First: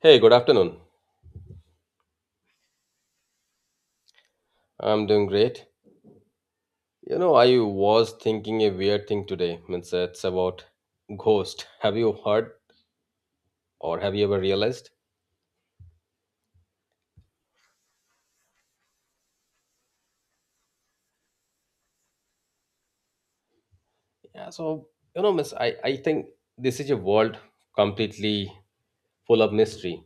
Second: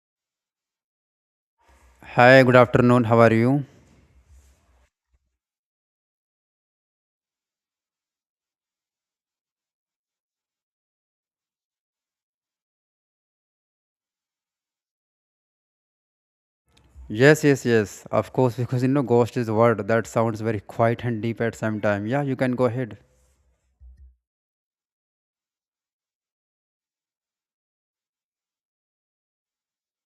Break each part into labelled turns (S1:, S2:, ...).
S1: Hey, good afternoon.
S2: Hi, good afternoon. How are you?
S1: I'm doing great. You know, I was thinking a weird thing today. Means it's about ghost. Have you heard or have you ever realized?
S2: Yes, yes, yes. Of course, because ghost is a word that sounds very quiet and deep at same time. Yeah, you can go ahead.
S1: Yeah, so you know, miss, I think this is a world completely full of mystery,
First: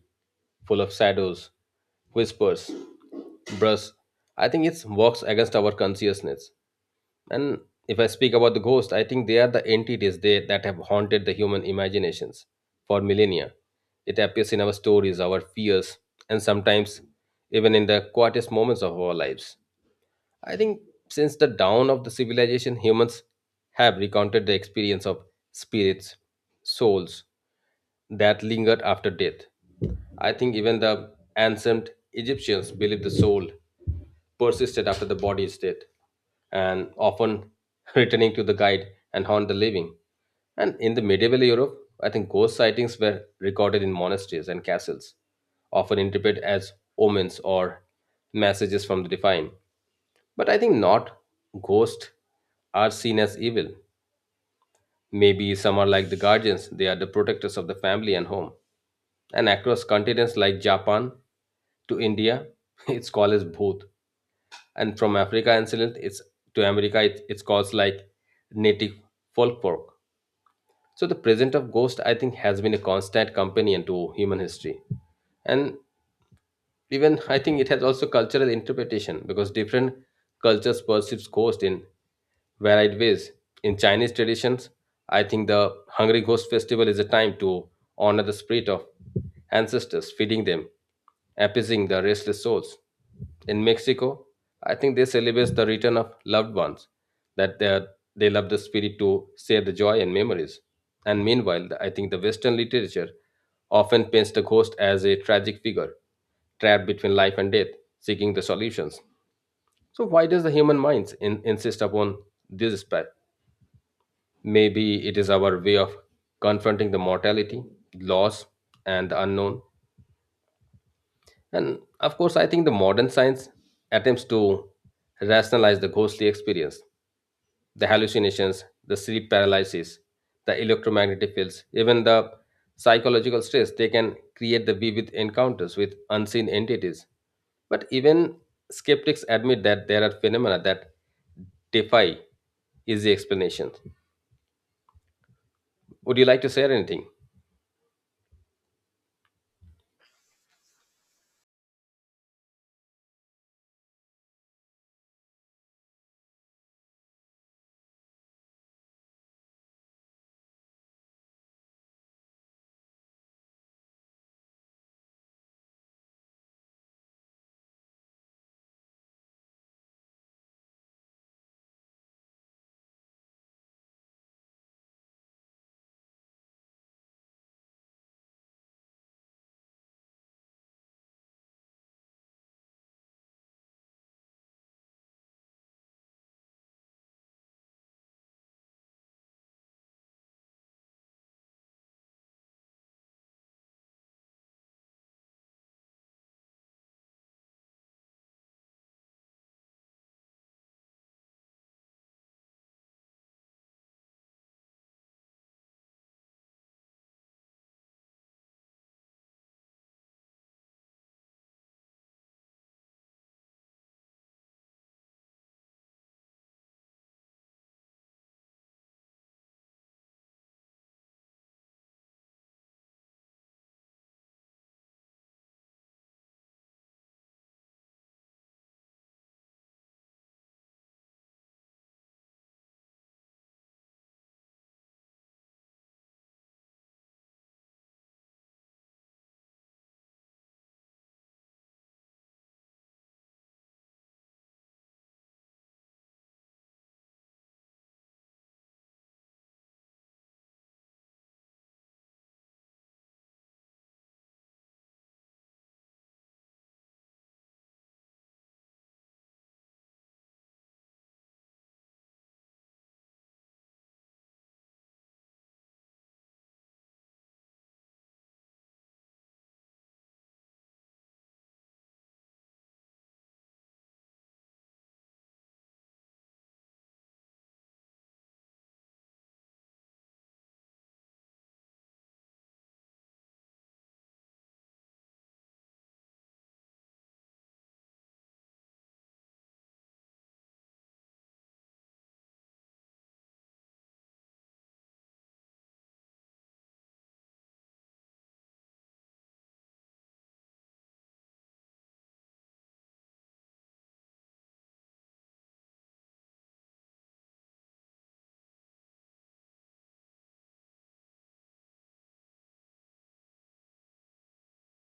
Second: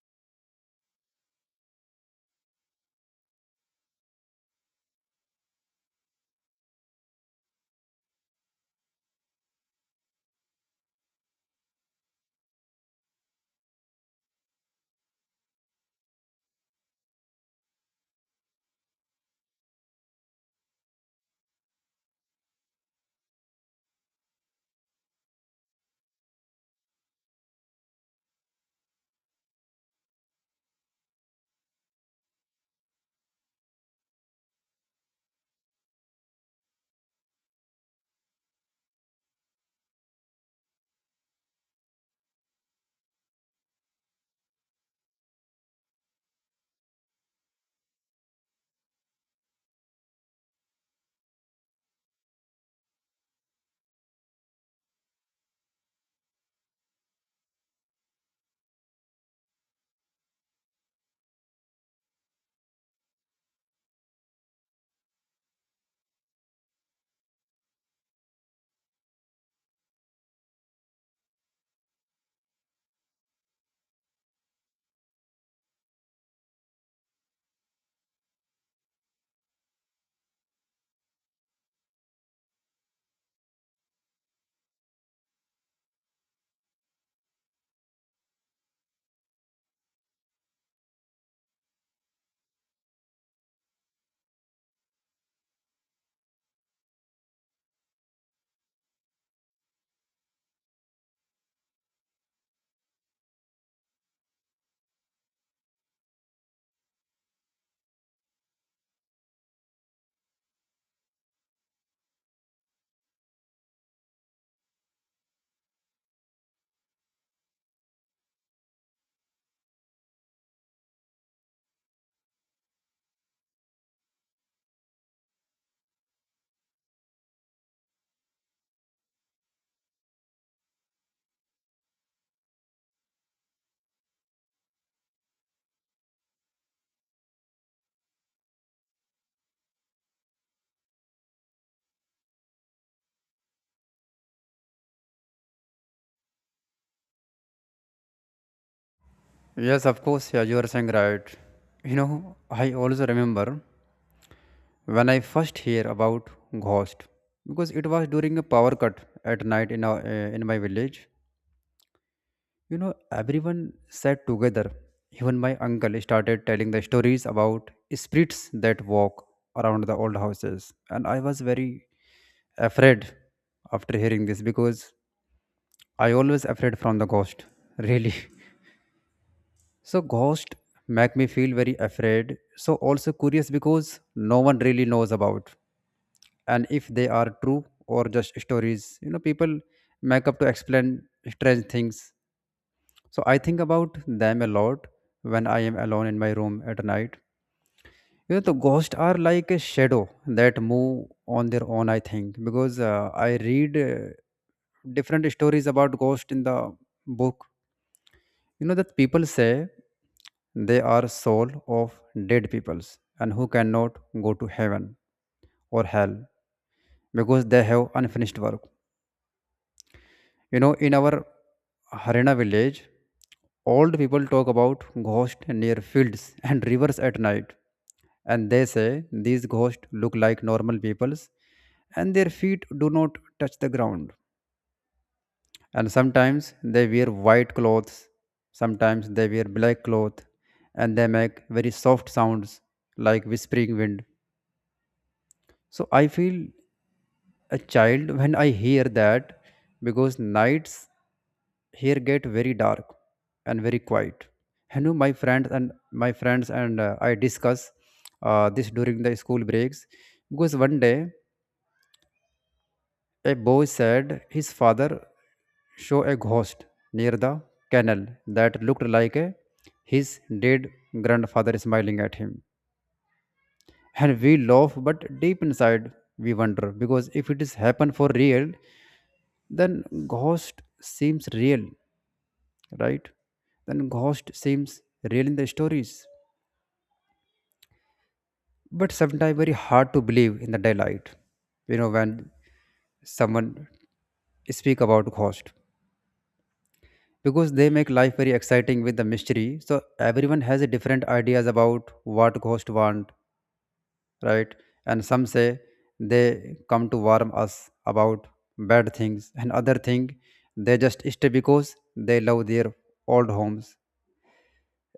S1: full of shadows, whispers, brush. I think it works against our consciousness. And if I speak about the ghost, I think they are the entities they, that have haunted the human imaginations for millennia. It appears in our stories, our fears, and sometimes even in the quietest moments of our lives. I think since the dawn of the civilization, humans have recounted the experience of spirits, souls that lingered after death. I think even the ancient Egyptians believed the soul persisted after the body is dead and often returning to the guide and haunt the living. And in the medieval Europe, I think ghost sightings were recorded in monasteries and castles, often interpreted as omens or messages from the divine. But I think not. Ghosts are seen as evil. Maybe some are like the guardians, they are the protectors of the family and home. And across continents like Japan to India, it's called as Bhoot. And from Africa incident, it's to America, it's called like native folklore. So the presence of ghost, I think, has been a constant companion to human history, and even I think it has also cultural interpretation because different cultures perceives ghost in varied ways. In Chinese traditions, I think the Hungry Ghost Festival is a time to honor the spirit of ancestors, feeding them, appeasing the restless souls. In Mexico, I think they celebrate the return of loved ones, that they, are- they love the spirit to share the joy and memories. And meanwhile, I think the Western literature often paints the ghost as a tragic figure, trapped between life and death, seeking the solutions. So why does the human minds insist upon these? Maybe it is our way of confronting the mortality, loss, and the unknown. And of course, I think the modern science attempts to rationalize the ghostly experience, the hallucinations, the sleep paralysis, the electromagnetic fields, even the psychological stress. They can create the vivid encounters with unseen entities. But even skeptics admit that there are phenomena that defy easy explanations. Would you like to share anything?
S2: Yes, of course. Yeah, you are saying right. I also remember when I first hear about ghost because it was during a power cut at night in in my village. Everyone sat together. Even my uncle started telling the stories about spirits that walk around the old houses. And I was very afraid after hearing this because I always afraid from the ghost. Really. So ghost make me feel very afraid. So also curious because no one really knows about. And if they are true or just stories, people make up to explain strange things. So I think about them a lot when I am alone in my room at night. The ghosts are like a shadow that move on their own. I think because I read different stories about ghosts in the book. You know that people say they are soul of dead peoples and who cannot go to heaven or hell because they have unfinished work. In our Harena village, old people talk about ghosts near fields and rivers at night. And they say these ghosts look like normal people's and their feet do not touch the ground. And sometimes they wear white clothes, sometimes they wear black cloth, and they make very soft sounds like whispering wind. So I feel a child when I hear that because nights here get very dark and very quiet. And know my friends and I discuss this during the school breaks because one day a boy said his father show a ghost near the canal that looked like a, his dead grandfather smiling at him, and we laugh, but deep inside we wonder because if it is happen for real, then ghost seems real, right? Then ghost seems real in the stories, but sometimes very hard to believe in the daylight. You know when someone speak about ghost because they make life very exciting with the mystery. So everyone has a different ideas about what ghost want, right? And some say they come to warn us about bad things, and other thing they just stay because they love their old homes.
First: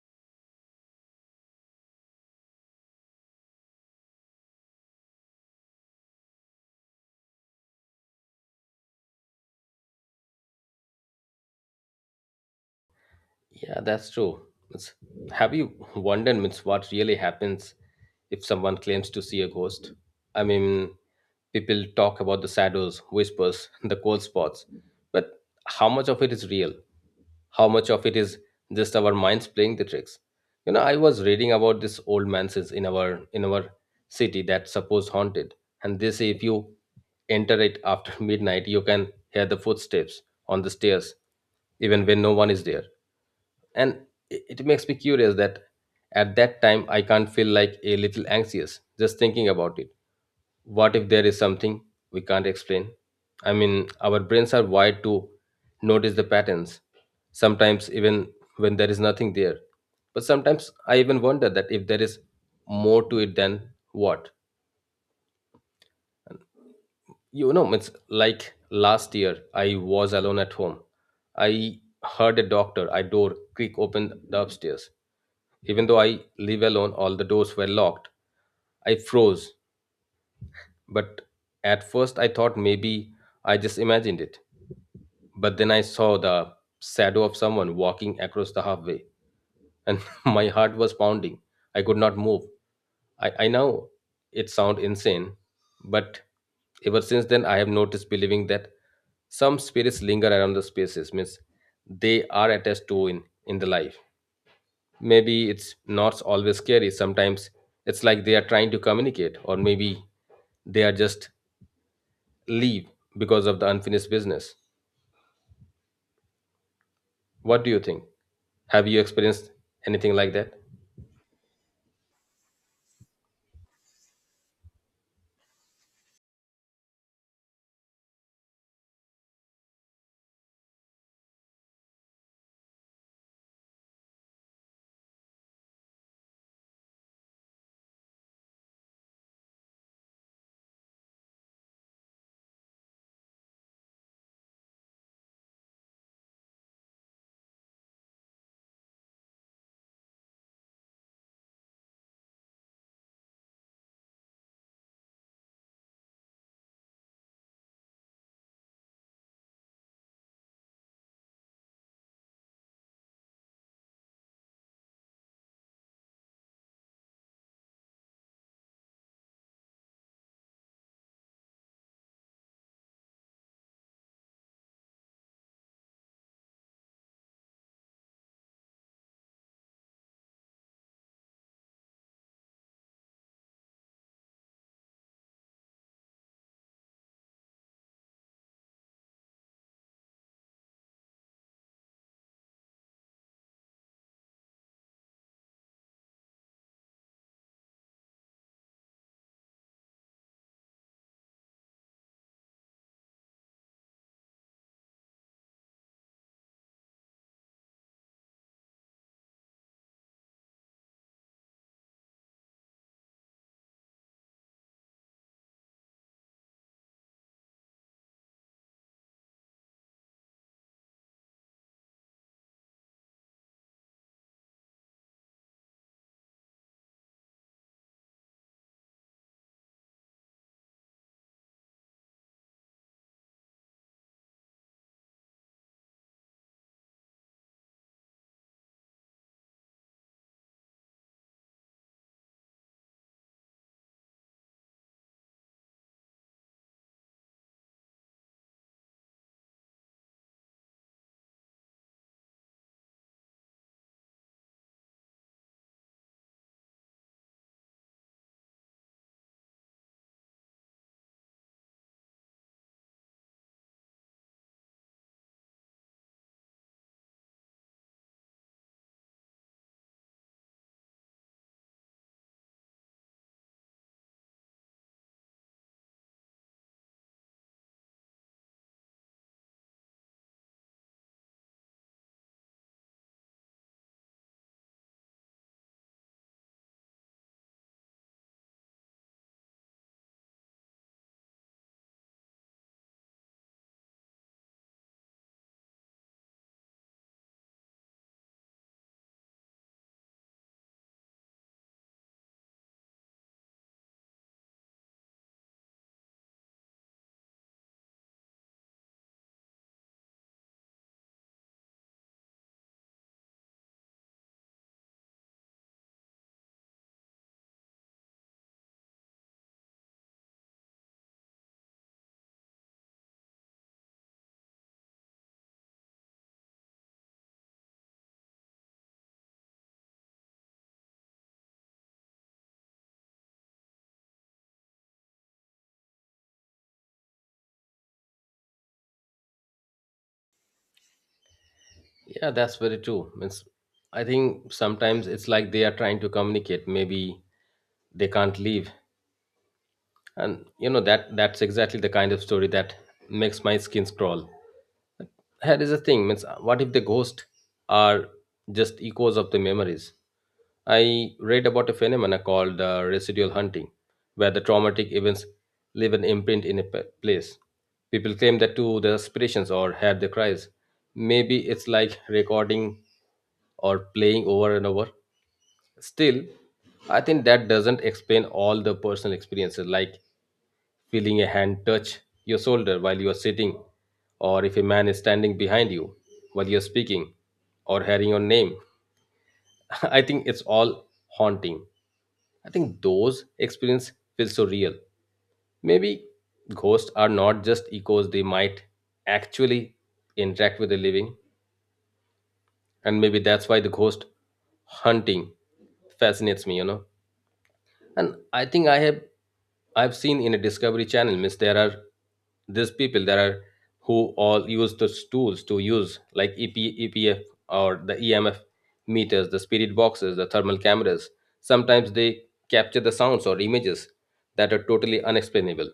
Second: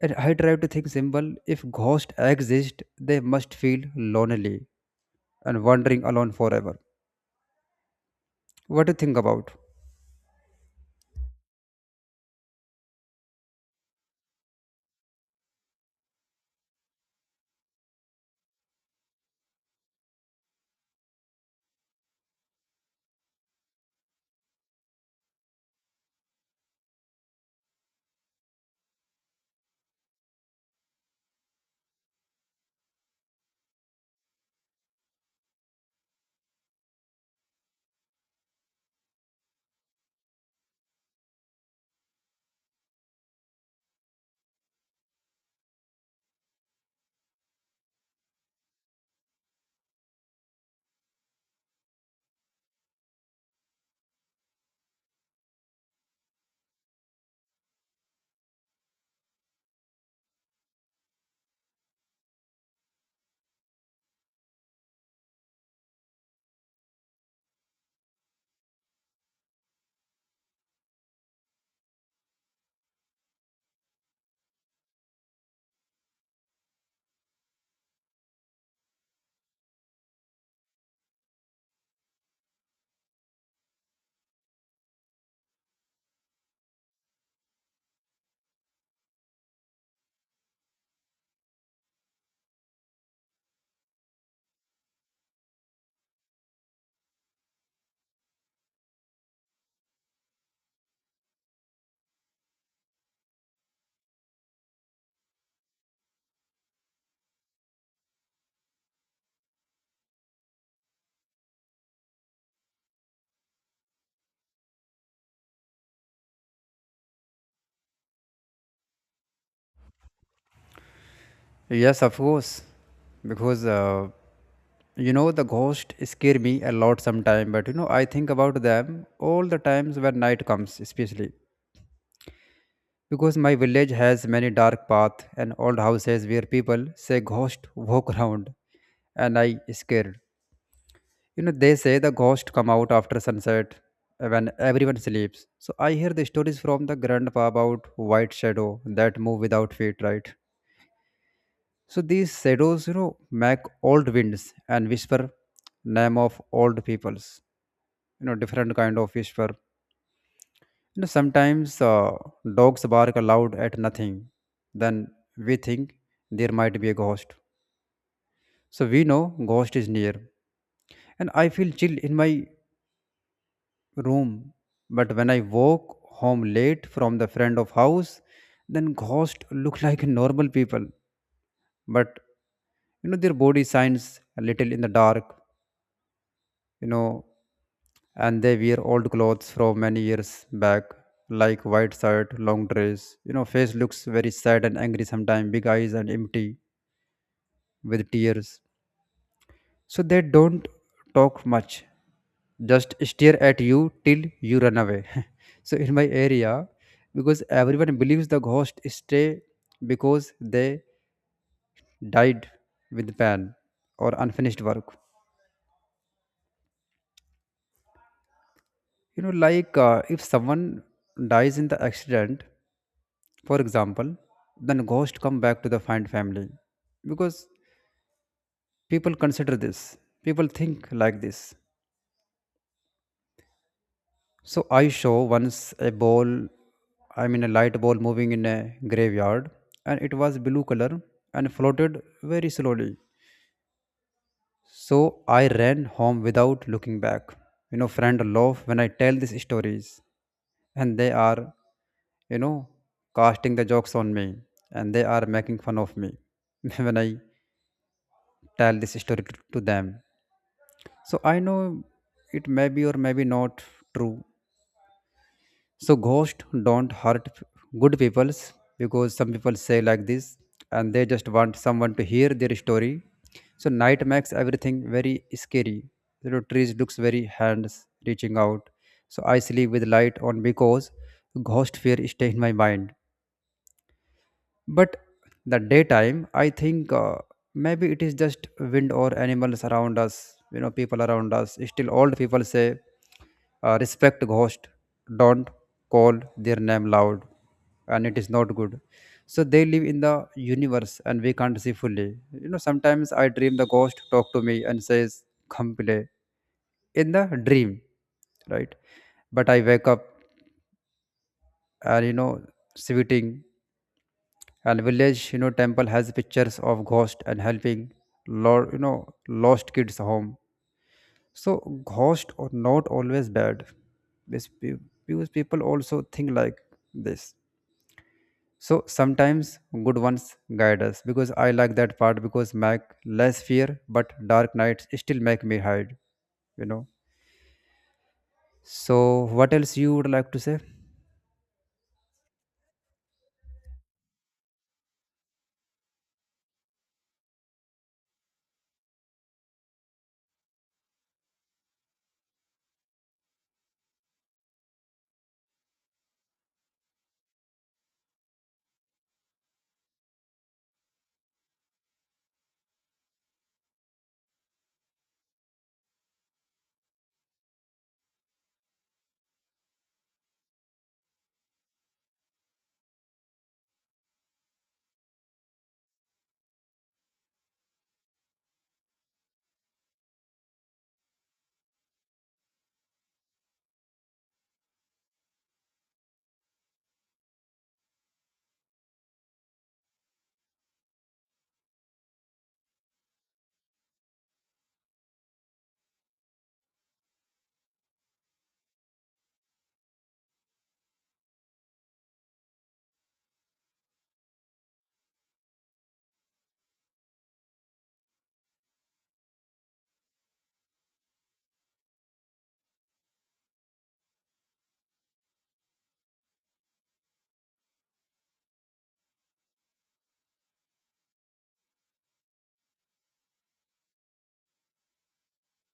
S2: And I try to think simple. If ghosts exist, they must feel lonely and wandering alone forever. What do you think about?
S1: Yeah, that's true. It's, have you wondered means, what really happens if someone claims to see a ghost? I mean, people talk about the shadows, whispers, the cold spots, but how much of it is real? How much of it is just our minds playing the tricks? You know, I was reading about this old mansions in our city that supposed haunted, and they say if you enter it after midnight, you can hear the footsteps on the stairs even when no one is there, and it makes me curious that at that time I can't feel like a little anxious just thinking about it. What if there is something we can't explain? I mean, our brains are wired to notice the patterns sometimes even when there is nothing there. But sometimes I even wonder that if there is more to it than what. You know, it's like last year I was alone at home. I heard a doctor I door creak open the upstairs. Even though I live alone, all the doors were locked. I froze, but at first I thought maybe I just imagined it. But then I saw the shadow of someone walking across the halfway, and my heart was pounding. I could not move. I know it sounds insane, but ever since then I have noticed believing that some spirits linger around the spaces, means they are attached to in the life. Maybe it's not always scary. Sometimes it's like they are trying to communicate, or maybe they are just leave because of the unfinished business. What do you think? Have you experienced anything like that?
S2: Yes, of course. Because the ghost scare me a lot sometime, but I think about them all the times when night comes, especially because my village has many dark paths and old houses where people say ghost walk around, and I scared. They say the ghost come out after sunset when everyone sleeps. So I hear the stories from the grandpa about white shadow that move without feet, right? So these shadows, make old winds and whisper name of old peoples. Different kind of whisper. Sometimes dogs bark aloud at nothing. Then we think there might be a ghost. So we know ghost is near, and I feel chill in my room. But when I woke home late from the friend of house, then ghost look like normal people. But their body shines a little in the dark. You know and they wear old clothes from many years back, like white shirt long dress. Face looks very sad and angry sometimes, big eyes and empty with tears. So they don't talk much, just stare at you till you run away. So in my area, because everyone believes the ghost stay because they died with pain or unfinished work. Like if someone dies in the accident, for example, then ghost come back to the find family because people consider this. People think like this. So I saw once a ball, I mean a light ball moving in a graveyard, and it was blue color and floated very slowly. So I ran home without looking back. Friend laugh when I tell these stories, and they are, you know, casting the jokes on me, and they are making fun of me when I tell this story to them. So I know it may be or maybe not true, so ghosts don't hurt good peoples because some people say like this, and they just want someone to hear their story. So night makes everything very scary. Trees looks very hands reaching out. So I sleep with light on because ghost fear stay in my mind. But the daytime I think maybe it is just wind or animals around us. People around us, still old people say respect ghost, don't call their name loud, and it is not good. So they live in the universe and we can't see fully. Sometimes I dream the ghost talk to me and says come play in the dream, right? But I wake up and, sweating. And village, temple has pictures of ghost and helping lord, lost kids home. So ghost are not always bad. Bes- pe- because people also think like this. So sometimes good ones guide us because I like that part because make less fear. But dark nights still make me hide, you know so what else you would like to say?
S1: Yeah, that's very true. I think sometimes it's like they are trying to communicate, maybe they can't leave. And you know that's exactly the kind of story that makes my skin crawl. Here is a thing, means what if the ghosts are just echoes of the memories? I read about a phenomena called residual hunting, where the traumatic events leave an imprint in a place. People claim that to their aspirations or have their cries. Maybe it's like recording or playing over and over. Still, I think that doesn't explain all the personal experiences like feeling a hand touch your shoulder while you are sitting, or if a man is standing behind you while you're speaking, or hearing your name. I think it's all haunting. I think those experiences feel so real. Maybe ghosts are not just echoes, they might actually interact with the living, and maybe that's why the ghost hunting fascinates me, you know. And I think I have I've seen in a discovery channel miss. There are these people there are who all use those tools to use like EPEPF or the emf meters, the spirit boxes, the thermal cameras. Sometimes they capture the sounds or images that are totally unexplainable.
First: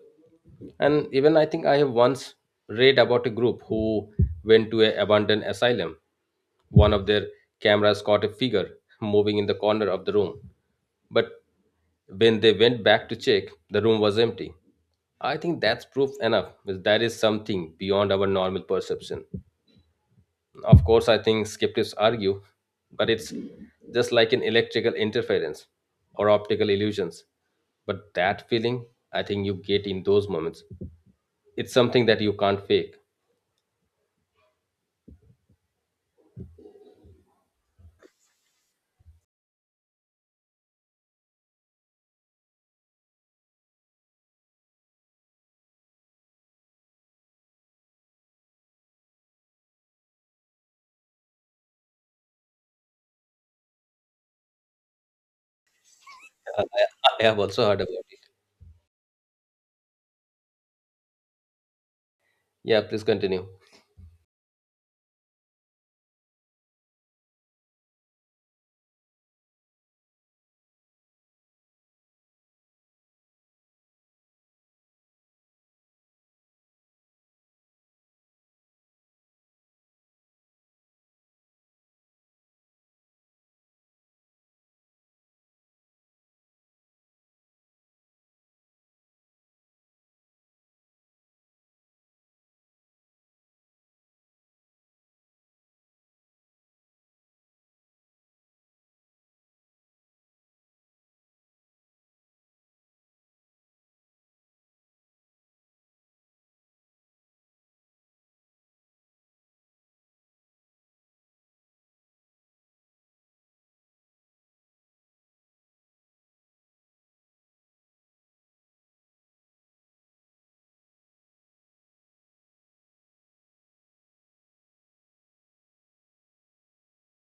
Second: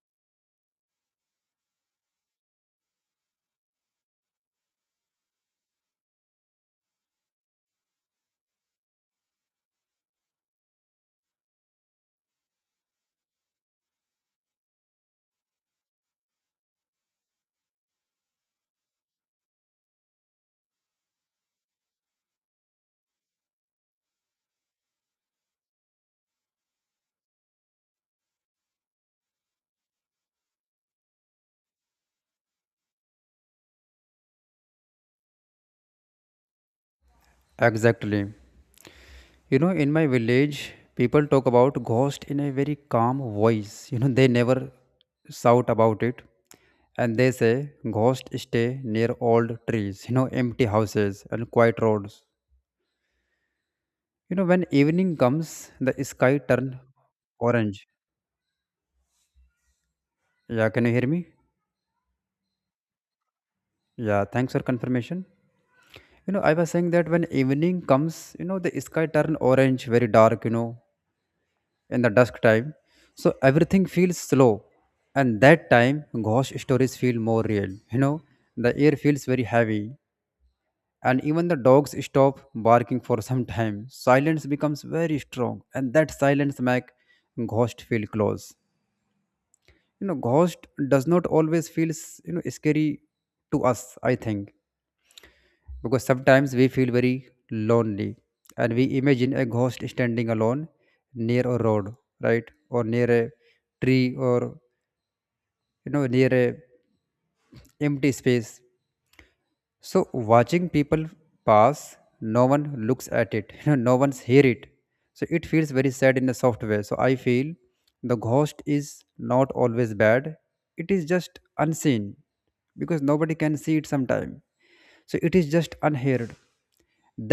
S1: And even I think I have once read about a group who went to a abandoned asylum. One of their cameras caught a figure moving in the corner of the room. But when they went back to check, the room was empty. I think that's proof enough that there is something beyond our normal perception. Of course, I think skeptics argue, but it's just like an electrical interference or optical illusions. But that feeling, I think you get in those moments, it's something that you can't fake.
S2: Exactly. In my village, people talk about ghost in a very calm voice. They never shout about it. And they say ghosts stay near old trees, empty houses and quiet roads. When evening comes, the sky
S1: I
S2: turn
S1: I have also heard
S2: orange.
S1: about it.
S2: Yeah, can you hear me?
S1: Yeah, please continue.
S2: Yeah, thanks for confirmation. I was saying that when evening comes, the sky turn orange, very dark, in the dusk time. So everything feels slow, and that time ghost stories feel more real. The air feels very heavy, and even the dogs stop barking for some time. Silence becomes very strong, and that silence makes ghost feel close. Ghost does not always feels scary to us, I think. Because sometimes we feel very lonely and we imagine a ghost standing alone near a road, right? Or near a tree or near a empty space. So watching people pass, no one looks at it. No one's hear it. So it feels very sad in a soft way. So I feel the ghost is not always bad, it is just unseen. Because nobody can see it sometime, so it is just unheard.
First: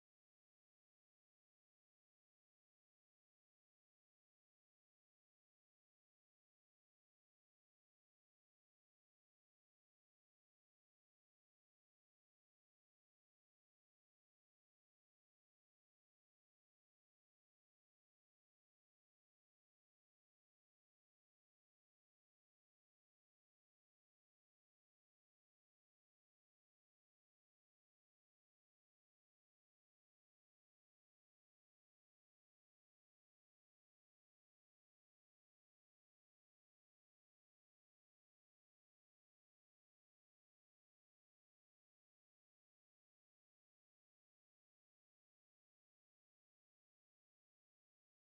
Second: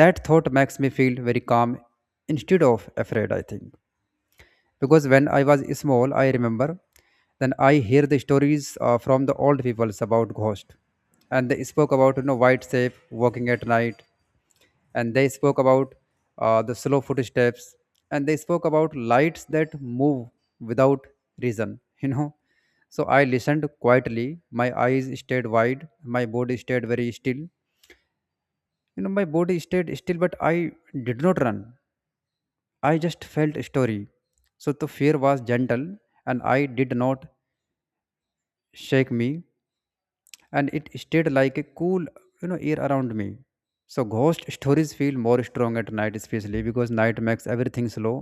S2: That thought makes me feel very calm instead of afraid, I think. Because when I was small I remember then I hear the stories from the old peoples about ghost. And they spoke about, white shape walking at night. And they spoke about the slow footsteps. And they spoke about lights that move without reason. So I listened quietly, my eyes stayed wide, my body stayed very still. My body stayed still but I did not run. I just felt a story. So the fear was gentle and I did not shake me, and it stayed like a cool, air around me. So ghost stories feel more strong at night especially because night makes everything slow,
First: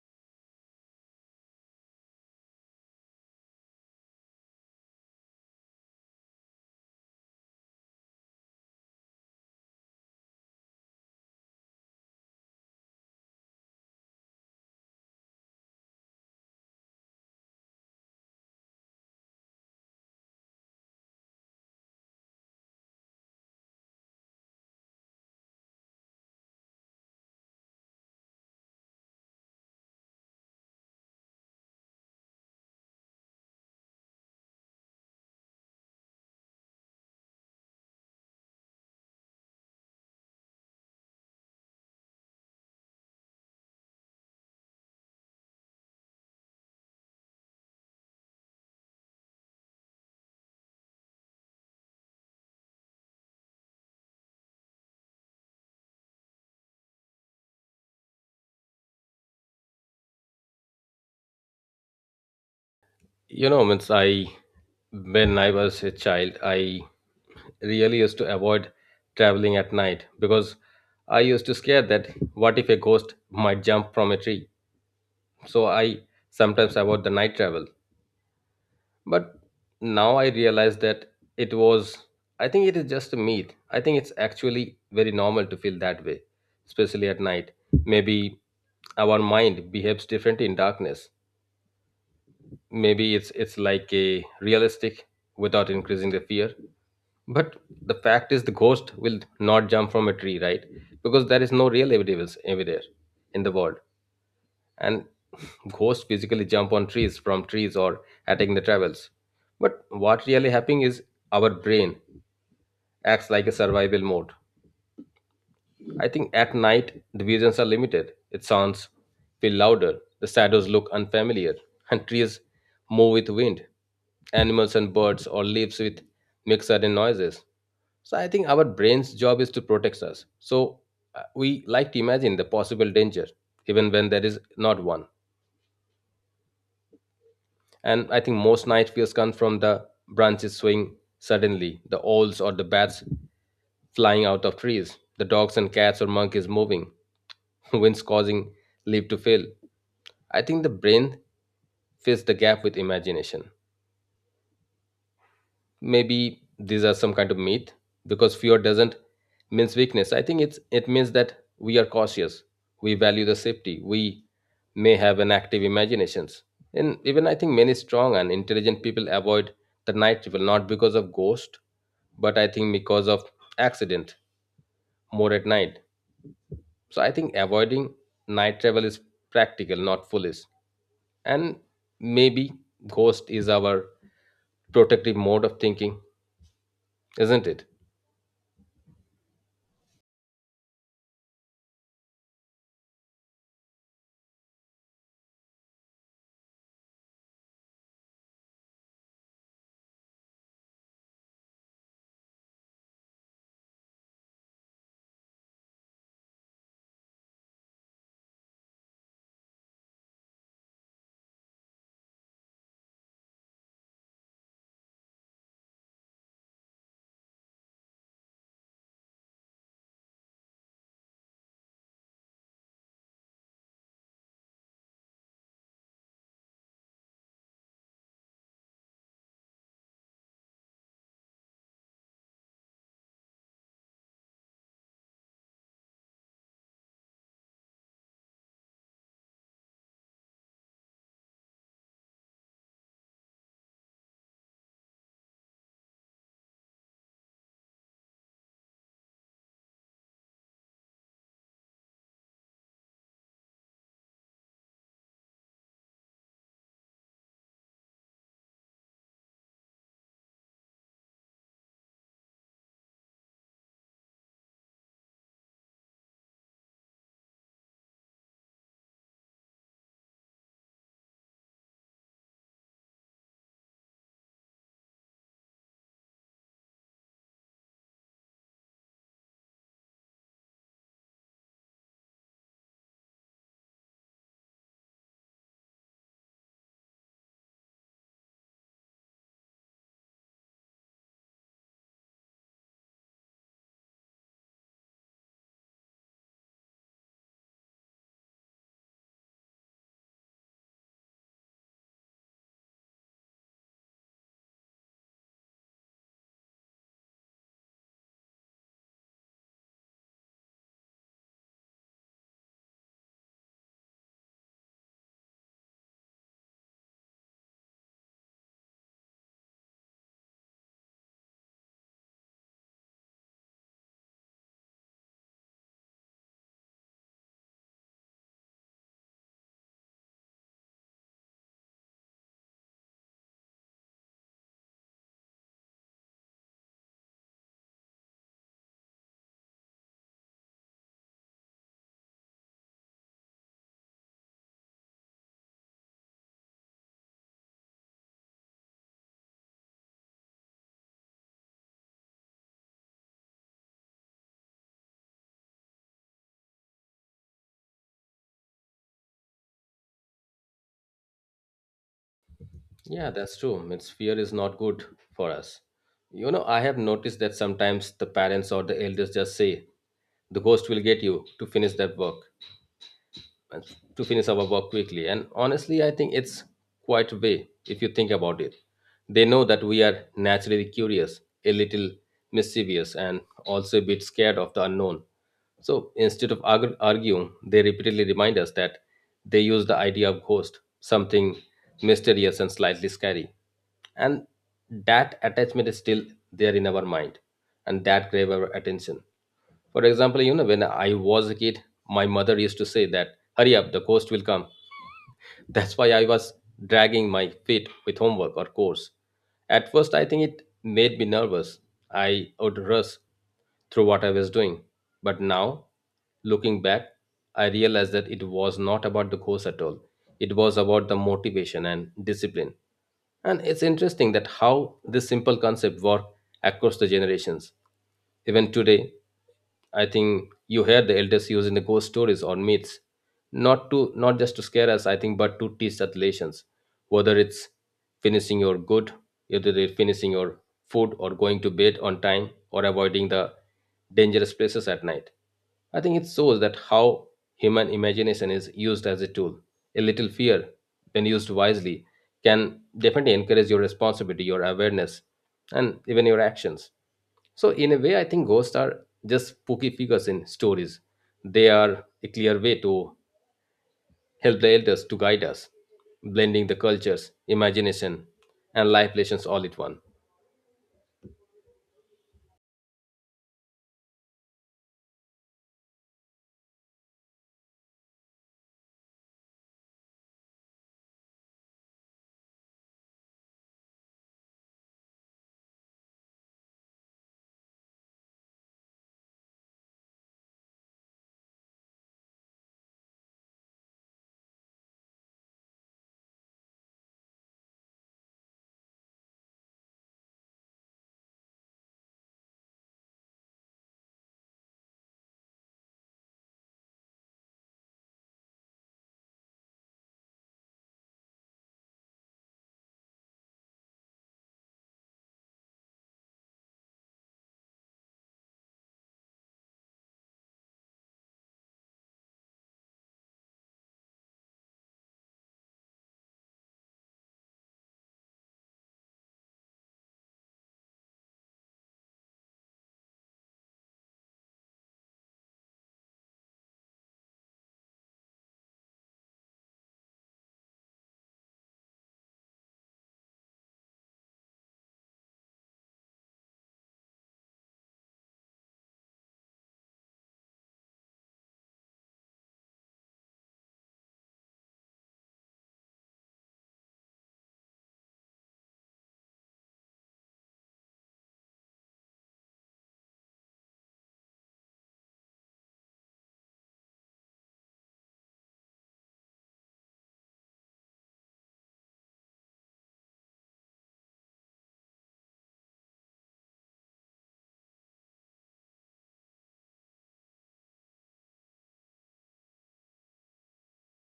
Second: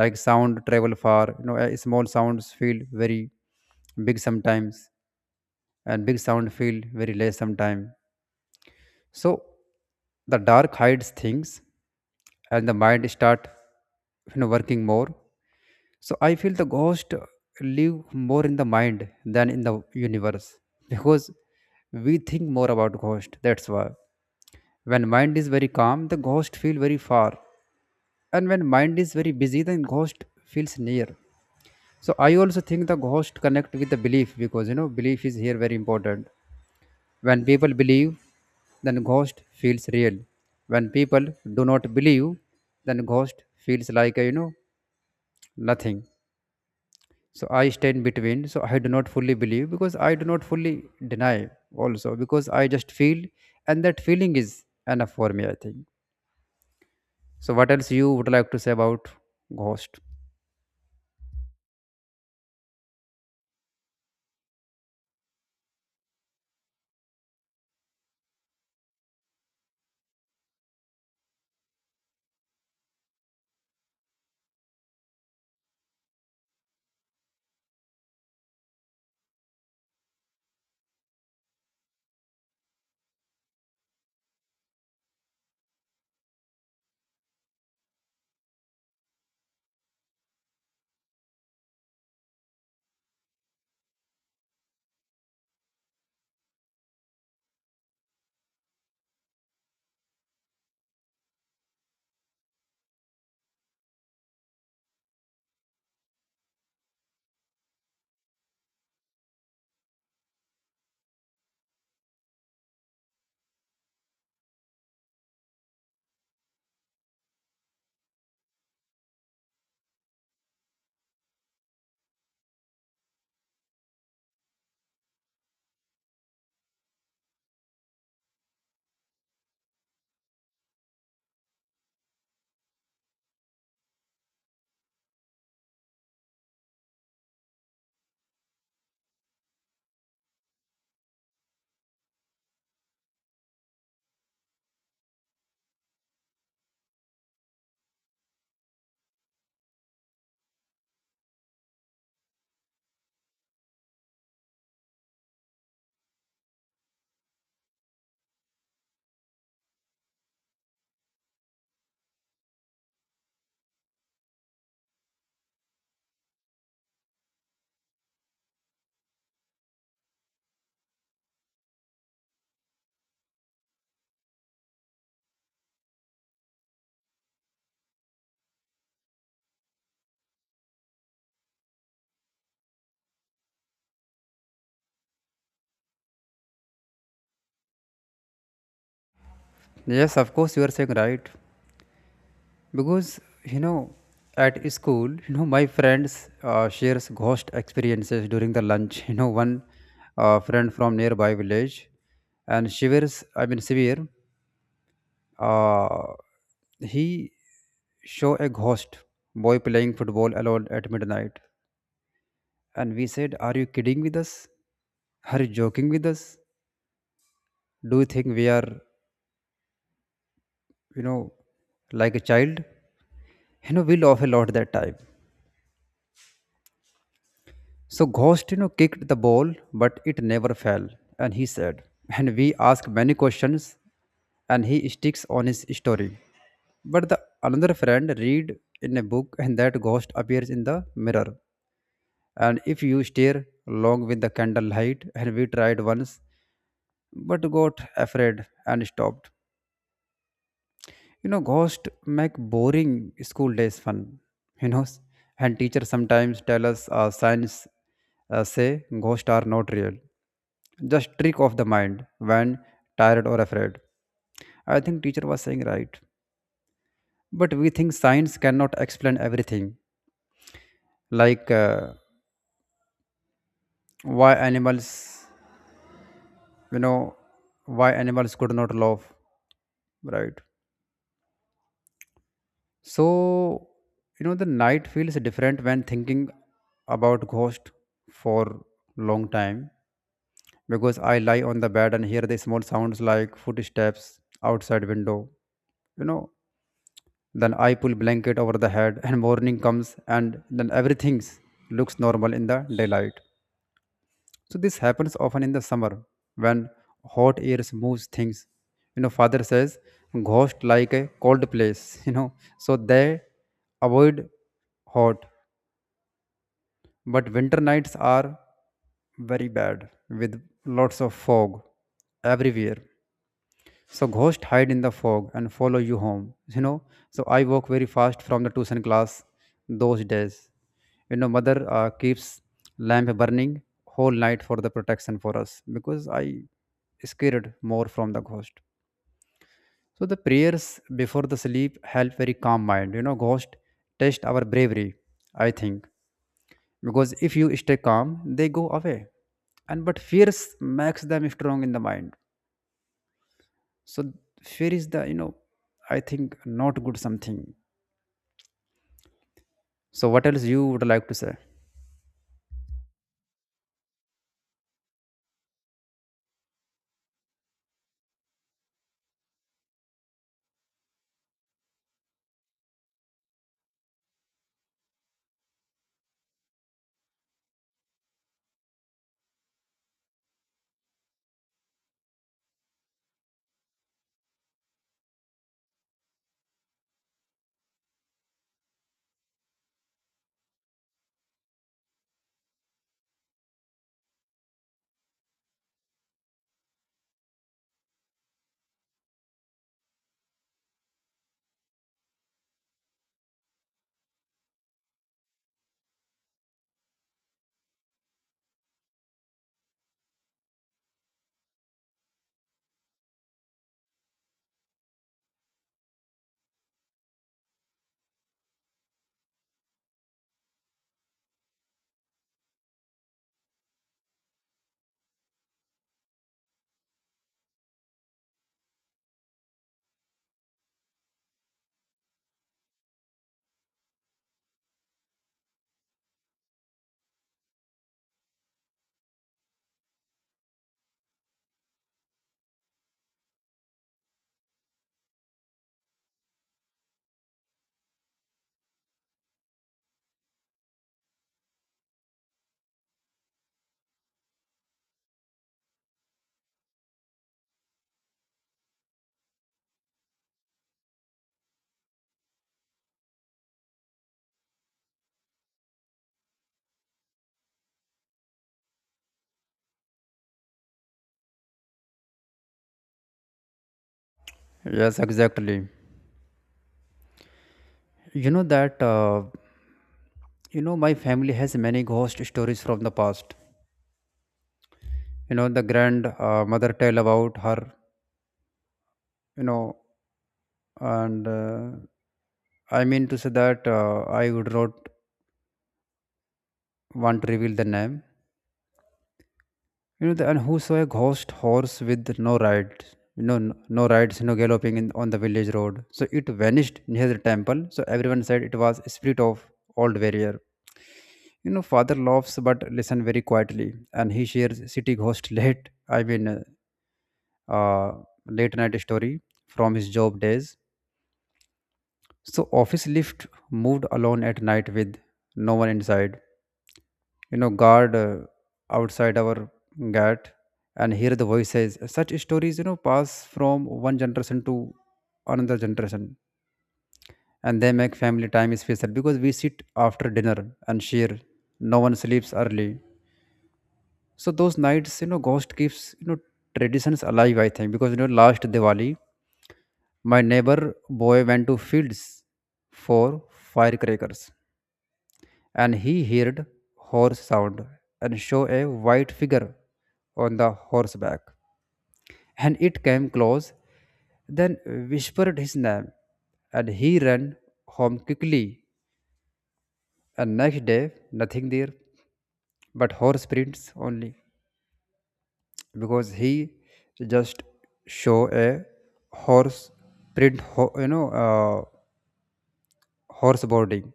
S2: like sound travel far. Small sounds feel very big sometimes, and big sound feel very less sometimes. So the dark hides things and the mind start, working more. So I feel the ghost live more in the mind than in the universe because we think more about ghost. That's why when mind is very calm, the ghost feel very far, and when mind is very busy, then ghost feels near. So I also think the ghost connect with the belief because belief is here very important. When people believe, then ghost feels real. When people do not believe, then ghost feels like a, nothing. So I stand between, so I do not fully believe because I do not fully deny also. Because I just feel, and that feeling is enough for me, I think. So what else you would like to say about ghost?
S1: You know, means I, when I was a child, I really used to avoid traveling at night because I used to scare that what if a ghost might jump from a tree. So I sometimes avoid the night travel. But now I realize that it was, I think it is just a myth. I think it's actually very normal to feel that way, especially at night. Maybe our mind behaves differently in darkness. Maybe it's like a realistic without increasing the fear. But the fact is the ghost will not jump from a tree, right? Because there is no real evidence everywhere in the world, and ghosts physically jump on trees from trees or attacking the travels. But what really happening is our brain acts like a survival mode. I think at night the visions are limited. It sounds feel louder, the shadows look unfamiliar, and trees move with wind. Animals and birds or leaves with make sudden noises. So I think our brain's job is to protect us. So we like to imagine the possible danger, even when there is not one. And I think most night fears come from the branches swing suddenly, the owls or the bats flying out of trees, the dogs and cats or monkeys moving, winds causing leaf to fail. I think the brain fills the gap with imagination. Maybe these are some kind of myth, because fear doesn't means weakness. I think it's it means that we are cautious, we value the safety, we may have an active imaginations. And even I think many strong and intelligent people avoid the night travel, not because of ghost, but I think because of accident more at night. So I think avoiding night travel is practical, not foolish. And maybe ghost is our protective mode of thinking, isn't it?
S2: Yes, of course, you are saying right. Because you know at school, my friends shares ghost experiences during the lunch. One friend from nearby village, and she wears I mean severe. Uh, he show a ghost boy playing football alone at midnight, and we said, "Are you kidding with us? Are you joking with us? Do you think we are, you know, like a child?" You know, we laughed a lot that time. So ghost, you know, kicked the ball, but it never fell. And he said, and we asked many questions, and he sticks on his story. But the another friend read in a book, and that ghost appears in the mirror. And if you stare long with the candlelight, and we tried once but got afraid and stopped. You know, ghosts make boring school days fun, you know and teachers sometimes tell us science, say ghosts are not real, just trick of the mind when tired or afraid. I think teacher was saying right, but we think science cannot explain everything, like why animals, you know why animals could not love. Right. So, the night feels different when thinking about ghost for long time, because I lie on the bed and hear the small sounds like footsteps outside window. You know, then I pull blanket over the head, and morning comes and then everything looks normal in the daylight. So this happens often in the summer when hot air moves things. Father says, ghost like a cold place, so they avoid hot. But winter nights are very bad with lots of fog everywhere. So ghosts hide in the fog and follow you home. So I walk very fast from the tuition class those days. Mother keeps lamp burning whole night for the protection for us because I scared more from the ghost. So the prayers before the sleep help very calm mind. Ghost test our bravery. I think because if you stay calm, they go away, and but fears makes them strong in the mind, so fear is the, I think, not good something. So what else you would like to say?
S1: Yeah, that's true. It's Fear is not good for us. You know, I have noticed that sometimes the parents or the elders just say, the ghost will get you to finish that work and to finish our work quickly. And honestly, I think it's quite a way if you think about it. They know that we are naturally curious, a little mischievous, and also a bit scared of the unknown. So instead of arguing, they repeatedly remind us that they use the idea of ghost, something mysterious and slightly scary. And that attachment is still there in our mind, and that grave our attention. For example, you know, when I was a kid, my mother used to say that, hurry up, the ghost will come. That's why I was dragging my feet with homework or course. At first, I think it made me nervous. I would rush through what I was doing. But now, looking back, I realized that it was not about the course at all. It was about the motivation and discipline. And it's interesting that how this simple concept worked across the generations. Even today, I think you hear the elders using the ghost stories or myths not just to scare us, I think, but to teach us lessons. whether it's finishing your good Whether they're finishing your food or going to bed on time or avoiding the dangerous places at night. I think it shows that how human imagination is used as a tool. A little fear, when used wisely, can definitely encourage your responsibility, your awareness, and even your actions. So in a way, I think ghosts are just spooky figures in stories. They are a clear way to help the elders to guide us, blending the cultures, imagination, and life lessons all at one.
S2: Yes, exactly. you know that you know My family has many ghost stories from the past. The grand mother tale about her, you know and I mean to say that I would not want to reveal the name. And who saw a ghost horse with no rides, you know, no rides, you know, galloping in, on the village road. So it vanished near the temple. So everyone said it was a spirit of old warrior. You know, father laughs but listen very quietly, and he shares city ghost late. I mean, uh, late night story from his job days. So office lift moved alone at night with no one inside. You know, guard outside our gate and hear the voices. Such stories, you know, pass from one generation to another generation, and they make family time special because we sit after dinner and share. No one sleeps early. So those nights, you know, ghost keeps, you know, traditions alive, I think. Because, you know, last Diwali, my neighbor boy went to fields for firecrackers, and he heard horse sound, and saw a white figure on the horseback, and it came close, then whispered his name, and he ran home quickly. And next day, nothing there but horse prints only, because he just show a horse print ho- you know horse boarding.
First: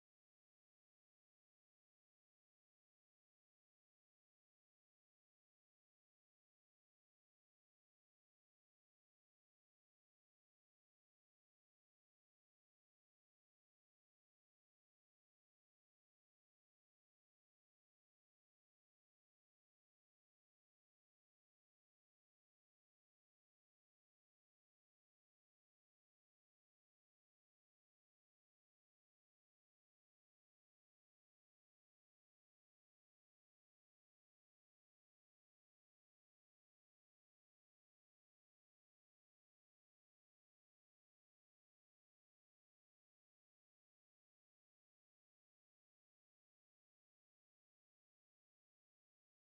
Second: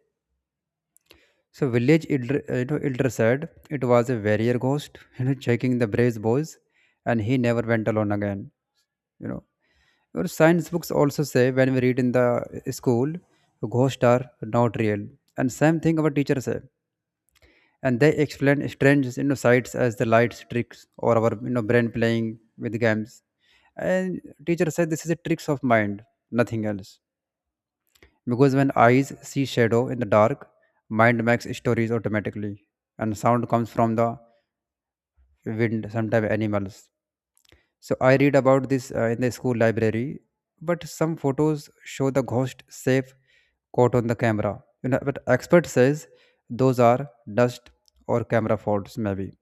S2: So village elder, you know, elder said it was a warrior ghost, you know, checking the brave boys, and he never went alone again. You know, your science books also say, when we read in the school, ghosts are not real, and same thing our teachers say, and they explain strange, you know, sights as the lights tricks or our, you know, brain playing with games. And teacher said this is a tricks of mind, nothing else. Because when eyes see shadow in the dark, mind makes stories automatically, and sound comes from the wind, sometimes animals. So I read about this in the school library, but some photos show the ghost safe caught on the camera. You know, but expert says those are dust or camera faults maybe.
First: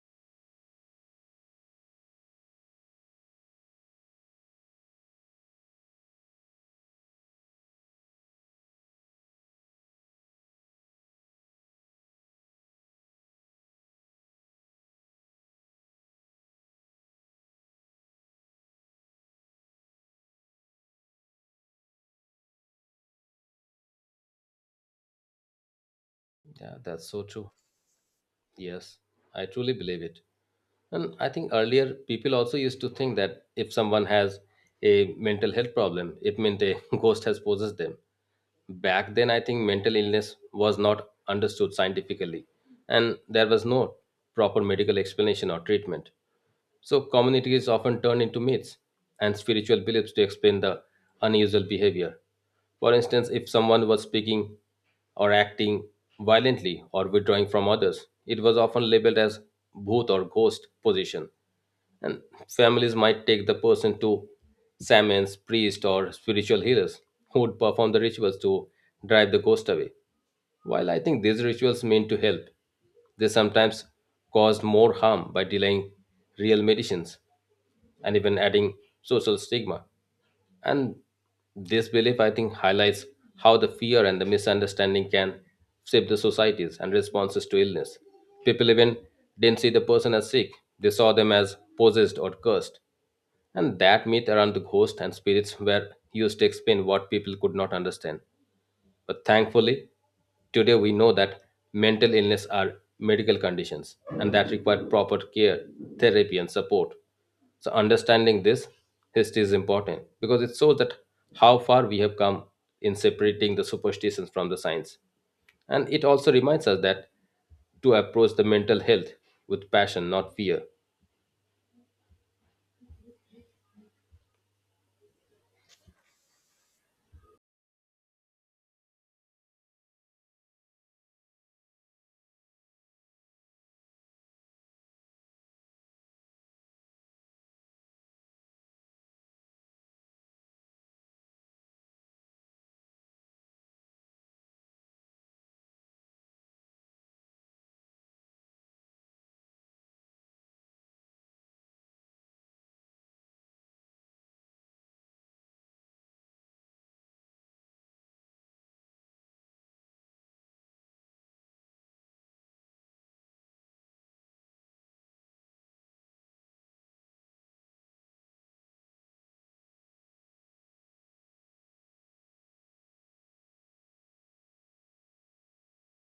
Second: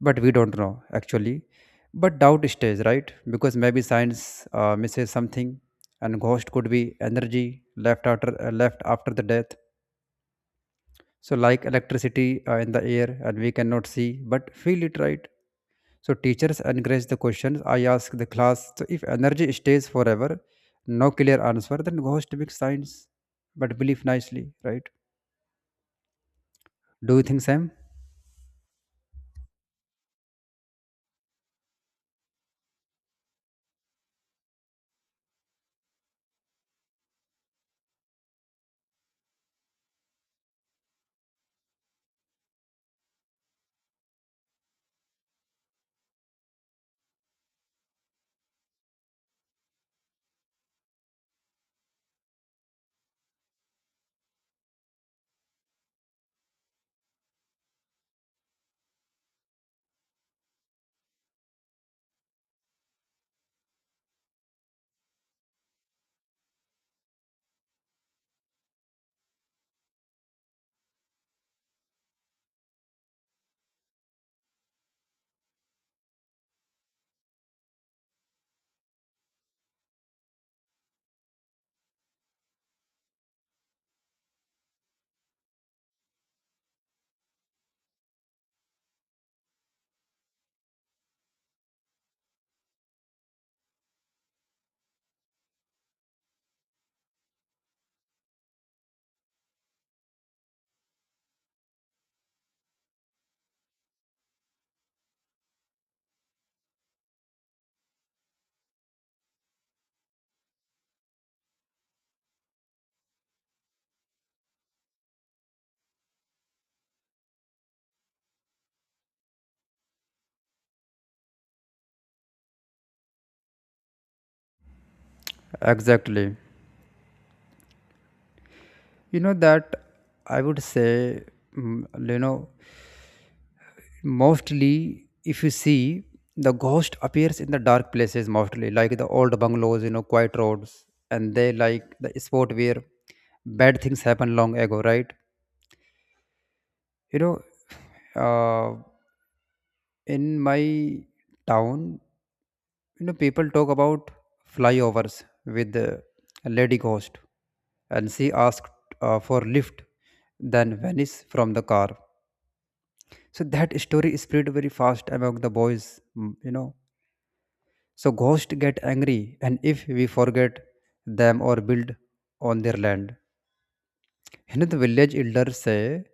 S2: But we don't know actually. But doubt stays, right? Because maybe science misses something, and ghost could be energy left after the death. So like electricity in the air, and we cannot see but feel it, right? So teachers encourage the questions. I ask the class, so if energy stays forever, no clear answer, then ghost big science but believe nicely, right?
S1: Yeah, that's
S2: Do you
S1: so
S2: think,
S1: true.
S2: Sam?
S1: Yes, I truly believe it. And I think earlier people also used to think that if someone has a mental health problem, it meant a ghost has possessed them. Back then, I think mental illness was not understood scientifically, and there was no proper medical explanation or treatment. So, communities often turn into myths and spiritual beliefs to explain the unusual behavior. For instance, if someone was speaking or acting violently or withdrawing from others, it was often labeled as bhoot or ghost position. And families might take the person to shamans, priests, or spiritual healers who would perform the rituals to drive the ghost away. While I think these rituals mean to help, they sometimes caused more harm by delaying real medicines and even adding social stigma. And this belief, I think, highlights how the fear and the misunderstanding can shape the societies and responses to illness. People even didn't see the person as sick, they saw them as possessed or cursed. And that myth around the ghost and spirits were used to explain what people could not understand. But thankfully, today we know that mental illness are medical conditions and that require proper care, therapy, and support. So understanding this history is important because it shows that how far we have come in separating the superstitions from the science. And it also reminds us that to approach the mental health with passion, not fear.
S2: Exactly. you know that I would say, mm, you know, mostly if you see, the ghost appears in the dark places mostly, like the old bungalows, you know, quiet roads, and they like the spot where bad things happen long ago, right? you know uh, in my town, you know, people talk about flyovers with the lady ghost, and she asked for lift, then vanished from the car. So that story spread very fast among the boys, you know. So ghosts get angry, and if we forget them or build on their land, you the village elders say,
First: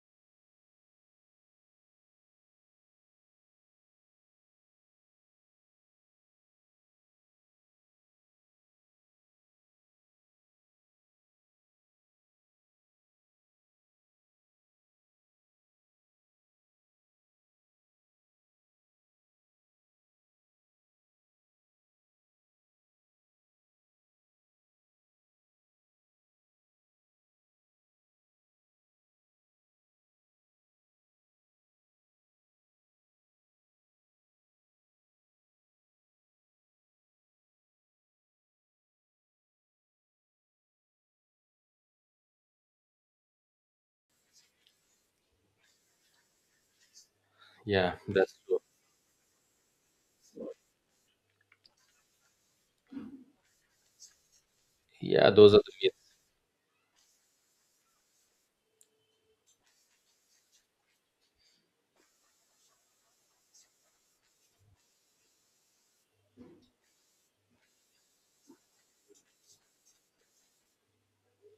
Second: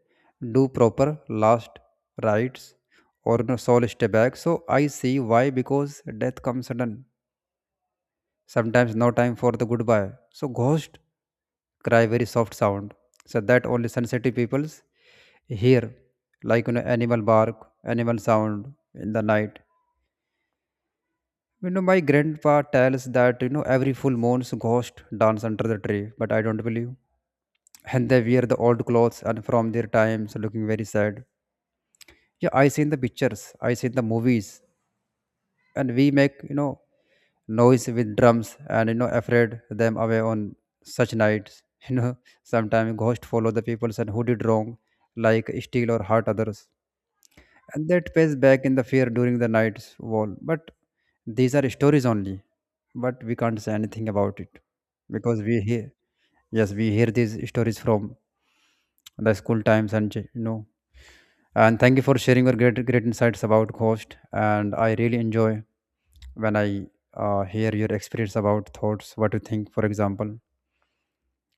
S2: do proper last rites or no soul stay back. So I see why, because death comes sudden. Sometimes no time for the goodbye. So ghost cry very soft sound. So that only sensitive peoples hear, like, you know, animal bark, animal sound in the night. You know, my grandpa tells that, you know, every full moon's ghost dance under the tree, but I don't believe. And they wear the old clothes and from their times, looking very sad. Yeah, I seen the pictures, I seen the movies, and we make, you know, noise with drums and, you know, afraid them away on such nights. You know, sometimes ghosts follow the people and who did wrong, like steal or hurt others. And
S1: Yeah,
S2: that pays
S1: that's true.
S2: back in the fear during the night's wall. But these are stories only, but we can't say anything about it,
S1: Yeah,
S2: because
S1: those are
S2: we
S1: the
S2: hear,
S1: myths.
S2: yes, we hear these stories from the school times, and you know. And thank you for sharing your great great insights about ghost. And I really enjoy when I hear your experience about thoughts, what you think, for example.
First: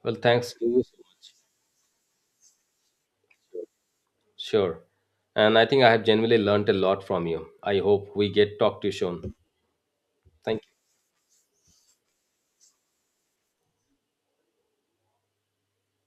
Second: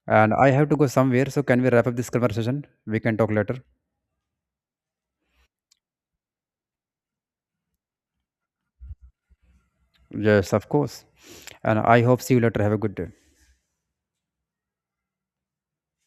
S1: Well,
S2: And I
S1: thanks to
S2: have to
S1: you
S2: go
S1: so.
S2: somewhere, so can we wrap up this conversation? We can talk later.
S1: Sure. And I think I have genuinely learned a lot from you. I hope we get talk to you soon.
S2: Yes,
S1: Thank
S2: of course. And I hope see you later. Have a good day.